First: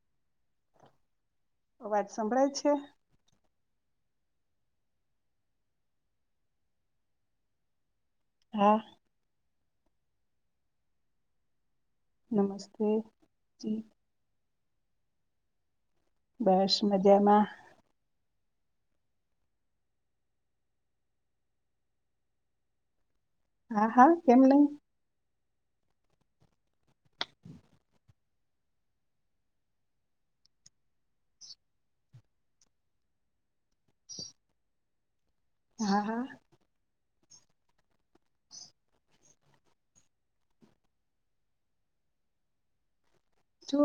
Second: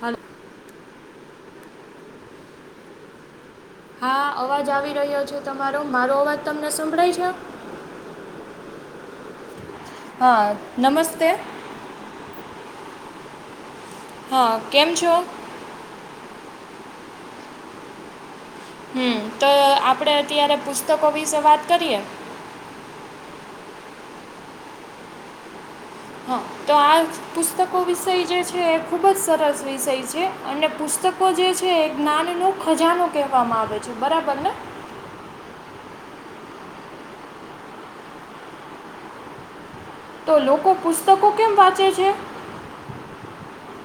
Hello. અવાજ સંભળાય છે. હા, અવાજ આવી રહ્યો છે તમારો. મારો અવાજ તમને સંભળાય છે? હા. હા, નમસ્તે. નમસ્તે જી. હા, કેમ છો? બસ મજામાં. હમ, તો આપડે અત્યારે પુસ્તકો વિશે વાત કરીએ. હા, હા, કેમ નહીં! હા, તો આ પુસ્તકો વિષય જે છે, એ ખુબ જ સરસ વિષય છે. અને પુસ્તકો જે છે એ જ્ઞાનનો ખજાનો કહેવામાં આવે છે, બરાબર ને? હા, હા. તો લોકો પુસ્તકો કેમ વાંચે છે? જો,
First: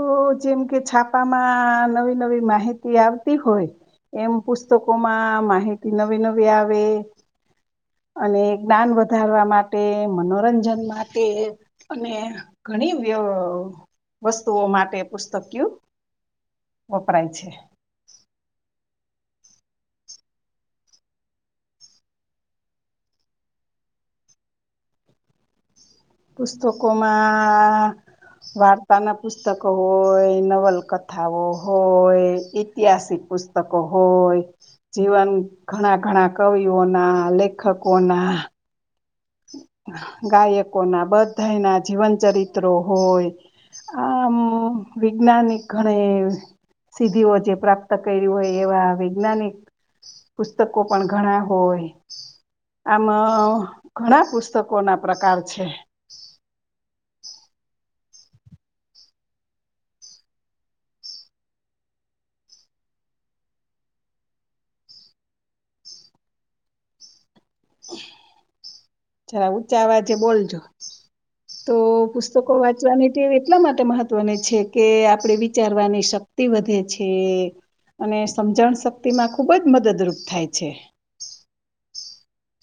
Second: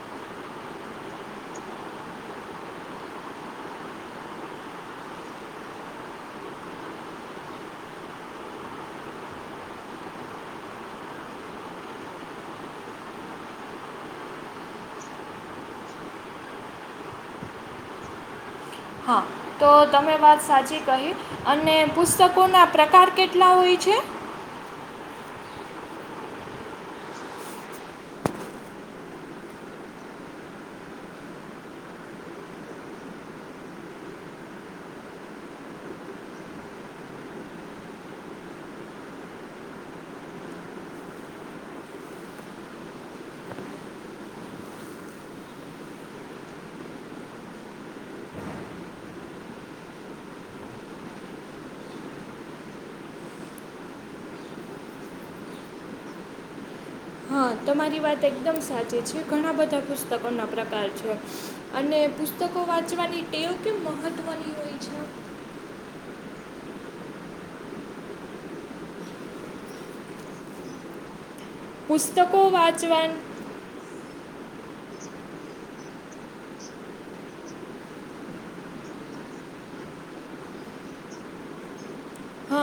જેમ કે છાપામાં નવી નવી માહિતી આવતી હોય, એમ પુસ્તકોમાં માહિતી નવી નવી આવે અને જ્ઞાન વધારવા માટે મનોરંજન માટે અને ઘણી વસ્તુઓ માટે પુસ્તકિય વપરાય છે. હા, તો તમે વાત સાચી કહી. અને પુસ્તકોના પ્રકાર કેટલા હોય છે? પુસ્તકોમાં વાર્તા ના પુસ્તકો હોય, નવલકથાઓ હોય, ઐતિહાસિક પુસ્તકો હોય, જીવન ઘણા ઘણા કવિઓના લેખકોના ગાયકો ના બધાઈ ના જીવન ચરિત્રો હોય, આમ વૈજ્ઞાનિક ઘણે સિદ્ધિઓ જે પ્રાપ્ત કરી હોય, એવા વૈજ્ઞાનિક પુસ્તકો પણ ઘણા હોય આમ. ઘણા પુસ્તકો ના પ્રકાર છે. હા, તમારી વાત એકદમ સાચી છે. ઘણા બધા પુસ્તકોના પ્રકાર છે, અને પુસ્તકો વાંચવાની ટેવ કેમ મહત્વની હોય છે? જરા ઊંચા અવાજે બોલજો. તો પુસ્તકો વાંચવાની ટેવ એટલા માટે મહત્વની મહત્વને છે કે, આપણે વિચારવાની શક્તિ વધે છે, અને સમજણ શક્તિ માં ખૂબ જ મદદરૂપ થાય છે.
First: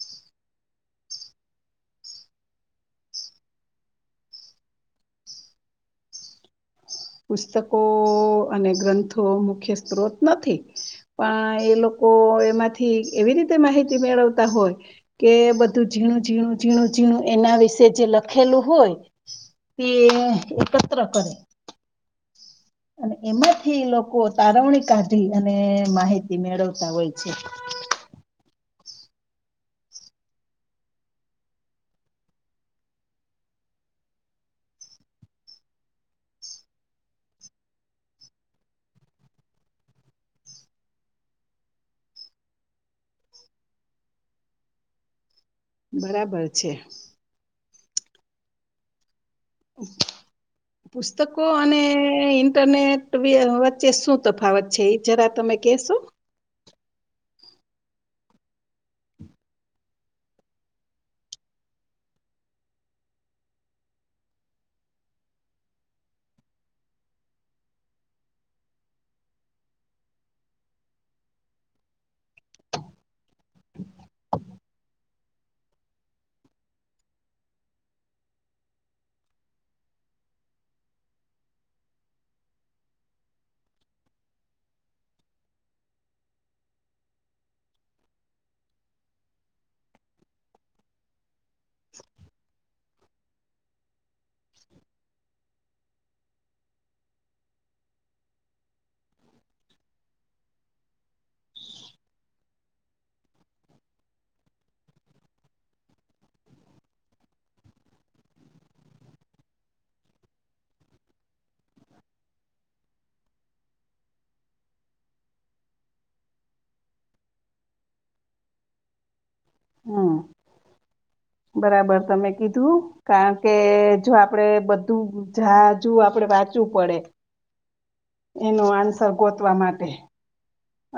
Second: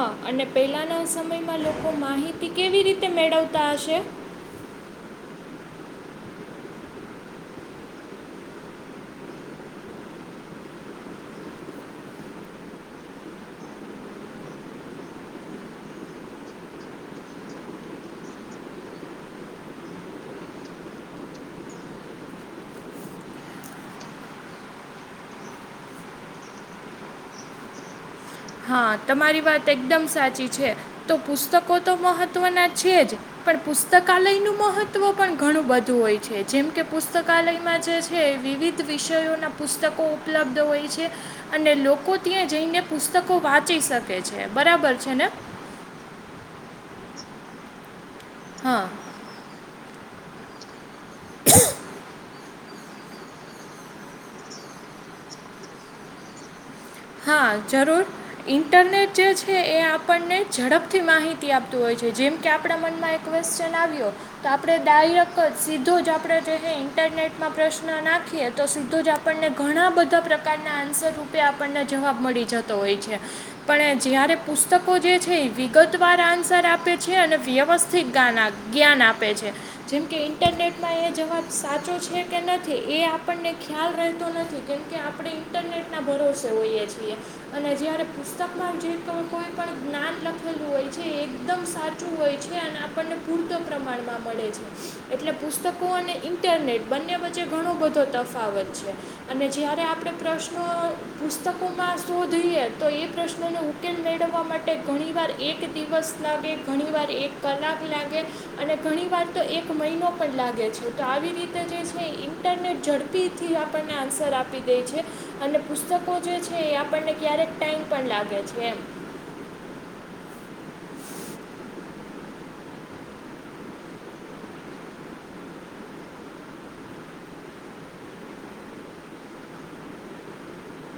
હા, અને પહેલાંના સમયમાં લોકો માહિતી કેવી રીતે મેળવતા હશે? પુસ્તકો અને ગ્રંથો મુખ્ય સ્ત્રોત નથી, પણ એ લોકો એમાંથી એવી રીતે માહિતી મેળવતા હોય કે, બધું ઝીણું ઝીણું, ઝીણું ઝીણું એના વિશે જે લખેલું હોય, તે એકત્ર કરે. અને એમાંથી લોકો તારવણી કાદી, અને માહિતી મેળવતા હોય છે. હા, તમારી વાત એકદમ સાચી છે. તો પુસ્તકો તો મહત્વના છે જ, પણ પુસ્તકાલયનું મહત્વ પણ ઘણું બધું હોય છે. જેમ કે, પુસ્તકાલયમાં જે છે, વિવિધ વિષયોના પુસ્તકો ઉપલબ્ધ હોય છે, અને લોકો ત્યાં જઈને પુસ્તકો પુસ્તકો વાંચી શકે છે. બરાબર છે ને? બરાબર છે. હા. પુસ્તકો અને ઈન્ટરનેટ વચ્ચે શું તફાવત છે? એ જરા તમે કહેશો? હા, જરૂર. ઇન્ટરનેટ જે છે, એ આપણને ઝડપથી માહિતી આપતું હોય છે. જેમ કે, આપણા મનમાં એક ક્વેશ્ચન આવ્યો, તો આપણે ડાયરેક જ, સીધો જ, આપણે જે ઇન્ટરનેટમાં પ્રશ્ન નાખીએ, તો સીધો જ આપણને ઘણા બધા પ્રકારના આન્સર રૂપે આપણને જવાબ મળી જતો હોય છે. પણ જ્યારે પુસ્તકો જે છે, એ વિગતવાર આન્સર આપે છે અને વ્યવસ્થિત જ્ઞાન આપે છે. જેમ કે, ઇન્ટરનેટમાં એ જવાબ સાચો છે કે નથી, એ આપણને ખ્યાલ રહેતો નથી, કેમ કે આપણે ઇન્ટરનેટના ભરોસે હોઈએ છીએ. અને જ્યારે પુસ્તકમાં જે કોઈ પણ જ્ઞાન લખેલું હોય છે, એ એકદમ સાચું હોય છે, અને આપણને પૂરતો પ્રમાણમાં મળે છે. એટલે પુસ્તકો અને ઇન્ટરનેટ બંને વચ્ચે ઘણો બધો તફાવત છે. અને જ્યારે આપણે પ્રશ્નો પુસ્તકોમાં શોધીએ, તો એ પ્રશ્નનો ઉકેલ મેળવવા માટે ઘણીવાર એક દિવસ લાગે, ઘણીવાર એક કલાક લાગે, અને ઘણીવાર તો એક મહિનો પણ લાગે છે. તો આવી રીતે ઝડપી થી આપણને આન્સર આપી દે છે, અને પુસ્તક લોકો જે છે, આપણને ક્યારેક ટાઈમ પણ લાગે છે, એમ. હમ, બરાબર, તમે કીધું. કારણ કે, જો આપડે બધું જાજુ આપડે વાંચવું પડે. એનો આન્સર ગોતવા માટે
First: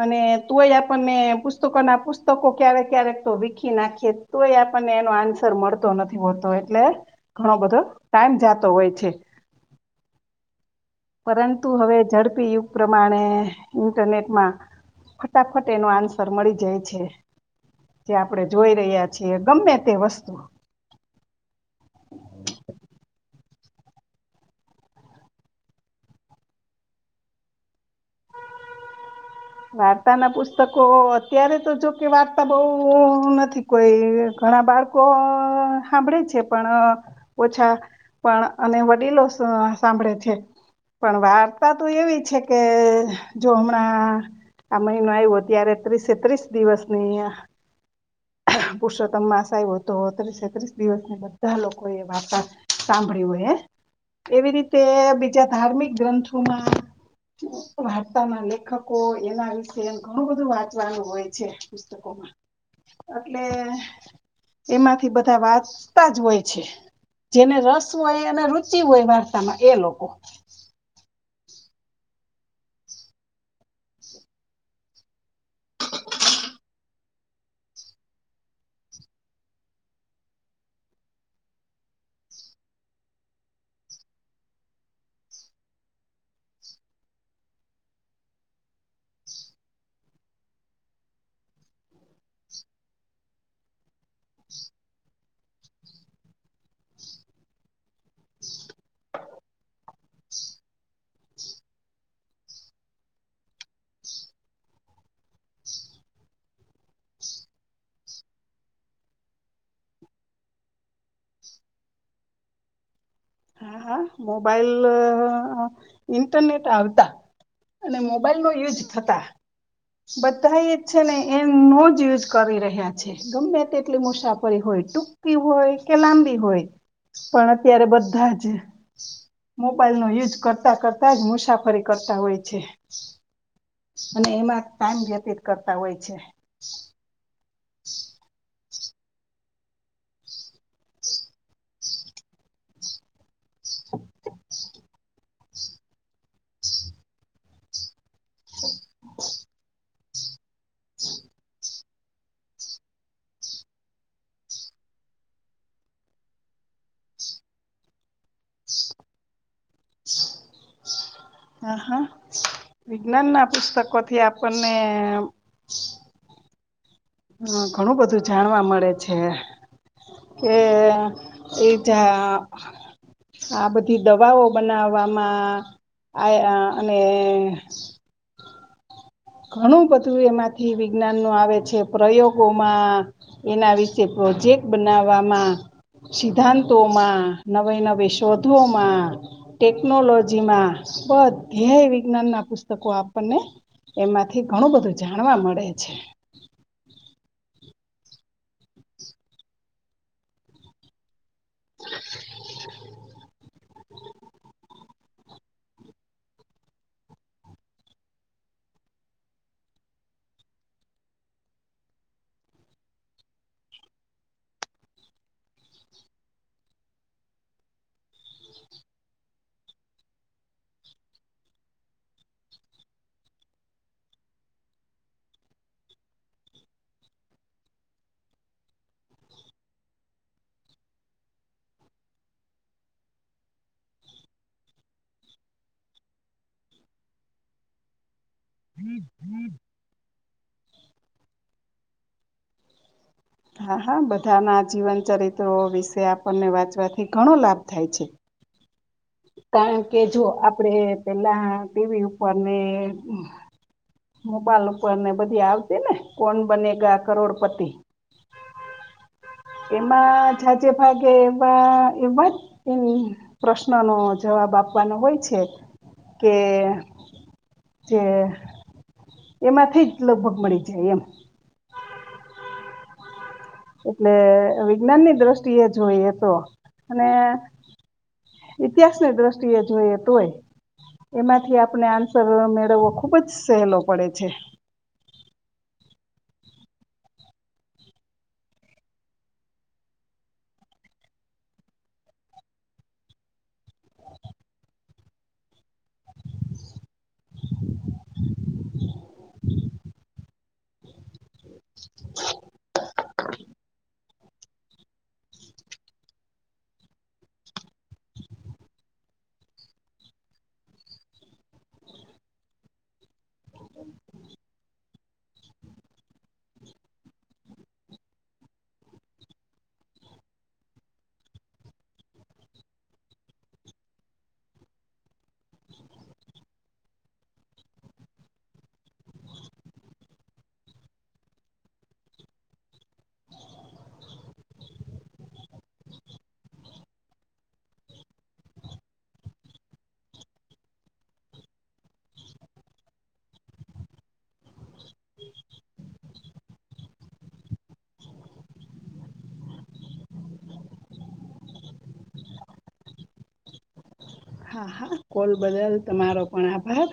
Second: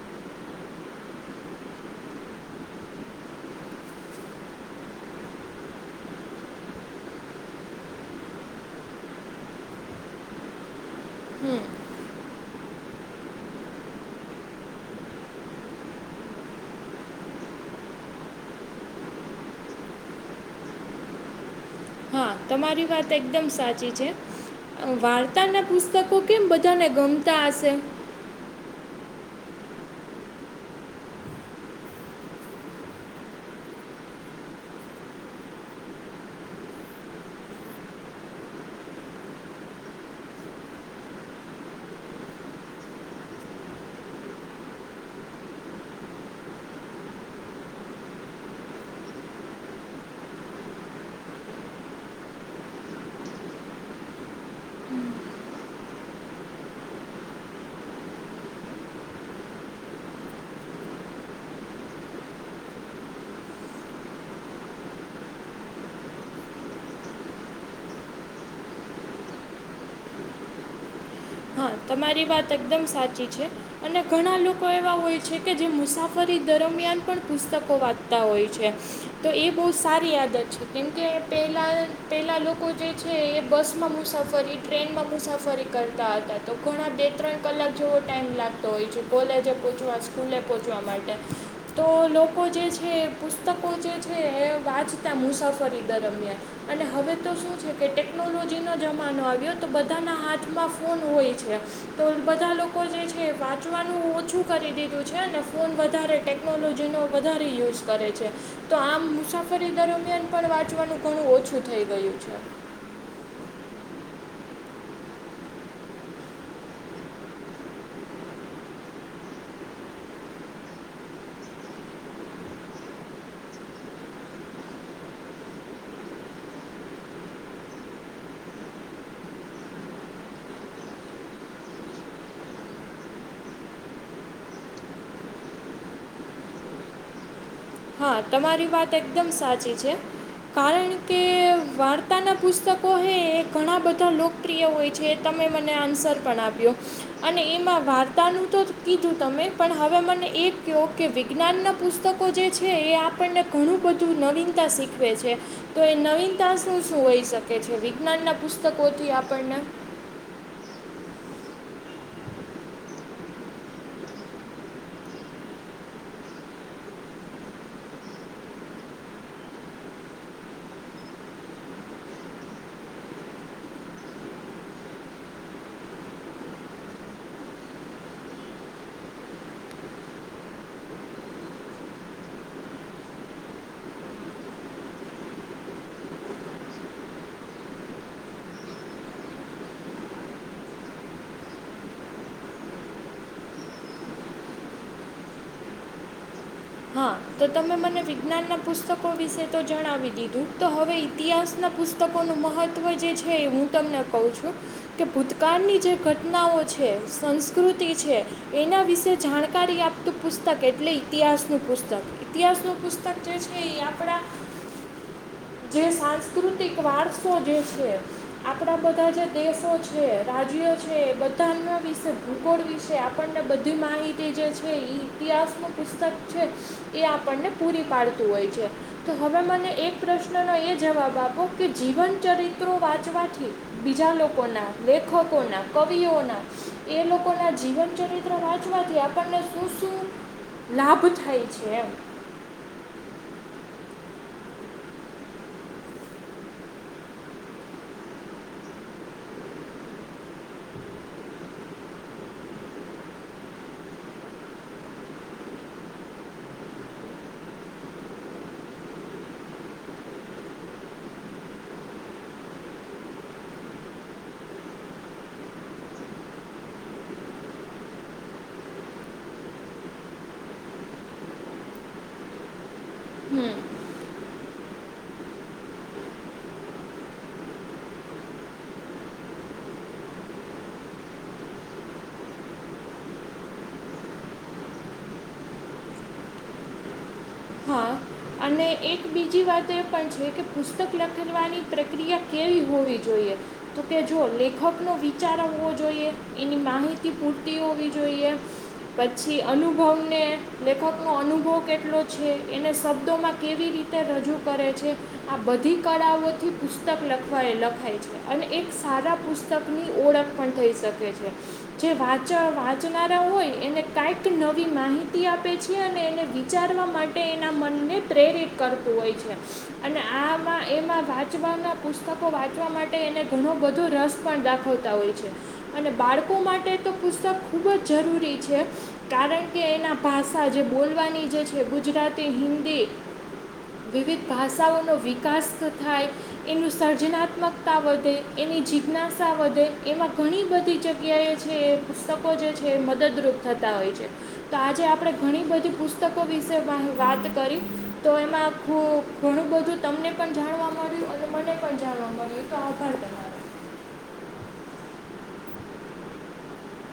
અને તોય આપણને પુસ્તકોના પુસ્તકો ક્યારેક ક્યારેક તો વીખી નાખીએ તોય આપણને એનો આન્સર મળતો નથી હોતો એટલે ઘણો બધો ટાઈમ જાતો હોય છે પરંતુ હમ હવે ઝડપી યુગ પ્રમાણે ઈન્ટરનેટમાં ફટાફટ એનો આન્સર મળી જાય છે જે આપણે જોઈ રહ્યા છીએ ગમે તે વસ્તુ હા તમારી વાત એકદમ સાચ છે વાર્તા ના પુસ્તકો કેમ બધાને ગમતા હશે વાર્તા ના પુસ્તકો અત્યારે તો જો કે વાર્તા બહ નથી કોઈ ઘણા બાળકો સાંભળે છે પણ ઓછા પણ અને વડીલો સાંભળે છે પણ વાર્તા તો એવી છે કે જો હમણાં આ મહિનો આવ્યો ત્યારે ત્રીસે ત્રીસ દિવસ ની અહં પુરુષોત્તમ માસ આવ તો ત્રીસે ત્રીસ દિવસની બધા લોકો એ વાર્તા સાંભળી હોય એવી રીતે બીજા ધાર્મિક ગ્રંથોમાં વાર્તાના લેખકો એના વિશે ઘણું બધું વાંચવાનું હોય છે પુસ્તકોમાં એટલે એમાંથી બધા વાર્તા જ હોય છે જેને રસ હોય અને રુચિ હોય વાર્તામાં એ લોકો હા તમારી વાત એકદમ સાચી છે અને ઘણા લોકો એવા હોય છે કે જે મુસાફરી દરમિયાન પણ પુસ્તકો વાંચતા હોય છે તો એ બહુ સારી આદત છે કેમકે પહેલાં પહેલાં લોકો જે છે એ બસમાં મુસાફરી ટ્રેનમાં મુસાફરી કરતા હતા તો ઘણા બે ત્રણ કલાક જેવો ટાઈમ લાગતો હોય છે કોલેજે પહોંચવા સ્કૂલે પહોંચવા માટે તો લોકો જે છે એ પુસ્તકો જે છે એ વાંચતા મુસાફરી દરમિયાન અને હવે તો શું છે કે ટેકનોલોજીનો જમાનો આવ્યો તો બધાના હાથમાં ફોન હોય તો બધા લોકો જે છે વાંચવાનું ઓછું કરી દીધું છે ને ફોન વધારે ટેકનોલોજીનો વધારે યુઝ કરે છે તો આમ મુસાફરી દરમિયાન પણ વાંચવાનું ઘણું ઓછું થઈ ગયું છે હા મોબાઈલ ઇન્ટરનેટ આવતા અને મોબાઈલ નો યુજ થતા બધા એ છે ને એનો જ યુઝ કરી રહ્યા છે ગમે તેટલી મુસાફરી હોય ટૂંકી હોય કે લાંબી હોય પણ અત્યારે બધા જ મોબાઈલનો યુઝ કરતાં કરતા જ મુસાફરી કરતા હોય છે અને એમાં ટમ વ્યતીત કરતા હોય છે હા તમારી વાત એકદમ સાચી છે કારણ કે વાર્તાનાં પુસ્તકો હ ઘણા બધા લોકપ્રિય હોય છે તમે મને આન્સર પણ આપ્યો અને એમાં વાર્તાનું તો કીધું તમે પણ હવે મને એ કહો કે વિજ્ઞાનનાં પુસ્તકો જે છે છે એ આપણને ઘણું બધું નવીનતા શીખવે છે તો એ નવીનતા શું શું હોઈ શકે છે વિજ્ઞાનના પુસ્તકોથી આપણને હા હા વિજ્ઞાન ના પુસ્તકો થી આપણને હ ઘણું બધું જાણવા મળે છે કે એજ આ બધી દવાઓ બનાવવામાં આ અને ઘણું બધું એમાંથી વિજ્ઞાન ન આવે છે પ્રયોગોમાં એના વિશે પ્રોજેક્ટ બનાવવામાં સિદ્ધાંતોમાં નવે નવી શોધોમાં ટેકનોલોજીમાં બધે વિજ્ઞાનના પુસ્તકો આપણને એમાંથી ઘણું બધું જાણવા મળે છે હા તો તમે મને વિજ્ઞાનના પુસ્તકો વિશે તો જણાવી દીધું તો હવે ઇતિહાસના પુસ્તકોનું મહત્ત્વ જે છે એ હું તમને કહું છું કે ભૂતકાળની જે ઘટનાઓ છે સંસ્કૃતિ છે એના વિશે જાણકારી આપતું પુસ્તક એટલે ઇતિહાસનું પુસ્તક ઇતિહાસનું પુસ્તક જે છે એ આપણા જે સાંસ્કૃતિક વારસો જે છે આપણા બધા જે દેશો છે રાજ્યો છે એ બધા અ વિશે ભૂગોળ વિશે આપણને બધી માહિતી જે છે ઇતિહાસ નું પુસ્તક છે એ આપણને પૂરી પાડતું હોય છે તો હવે મને એક પ્રશ્નનો એ જવાબ આપો કે જીવનચરિત્રો વાંચવાથી બીજા લોકોના લેખકોના કવિઓના એ લોકોના જીવનચરિત્ર વાચવાથી આપણને શું શું લાભ થાય છે એમ હા હા બધાના જીવન ચરિત્રો વિશે આપણને વાંચવાથી ઘણો લાભ થાય છે કારણ કે જો આપડે પેલા ટીવી ઉપર ને મોબાઈલ ઉપર ને બધી આવતી ને કોણ બનેગા કરોડપતિ એમાં જાજે ભાગે એવા એવા જ પ્રશ્નોનોો જવાબ આપવાનો હોય છે કે જે એમાં થઈ જ લભગ મળી જાય એમ હમ એટલે વિજ્ઞાનની દ્રષ્ટિએ જોઈએ તો અને ઇતિહાસની દ્રષ્ટિએ જોઈએ તોય એમાંથી આપણે આન્સર મેળવવો ખૂબ જ સહેલો પડે છે હા અને એક બીજી વાત એ પણ છે કે પુસ્તક લખવાની પ્રક્રિયા કેવી હોવી જોઈએ તો કે જો લેખકનો વિચાર આવવો જોઈએ એની માહિતી પૂરતી હોવી જોઈએ પછી અનુભવને લેખકનો અનુભવ કેટલો છે એને શબ્દોમાં કેવી રીતે રજૂ કરે છે આ બધી કળાઓથી પુસ્તક લખવા લખાય છે અને એક સારા પુસ્તકની ઓળખ પણ થઈ શકે છે જે વાચ વાંચનારા હોય એને કાંઈક નવી માહિતી આપે છે અને એને વિચાર માટે એના મનને પ્રેરિત કરતું હોય છે અને આમાં એમાં વાંચવાના પુસ્તકો વાંચવા માટે એને ઘણો બધો રસ પણ દાખવતા હોય છે અને બાળકો માટે તો પુસ્તક ખૂબ જ જરૂરી છે કારણ કે એના ભાષા જે બોલવાની જે ગુજરાતી હિન્દી વિવિધ ભાષાઓનો વિકાસ થાય એનું સર્જનાત્મકતા વધે એની જિજ્ઞાસા વધે એમાં ઘણી બધી જગ્યાએ છે એ પુસ્તકો જે છે એ મદદરૂપ થતા હોય છે, તો આજે આપણે ઘણી બધી પુસ્તકો વિશે વાત કરી તો એમાં આખું ઘણું બધું તમને પણ જાણવા મળ્યું અને મને પણ જાણવા મળ્યું તો આભાર તમારો હા હા કોલ બદલ તમારો પણ આભાર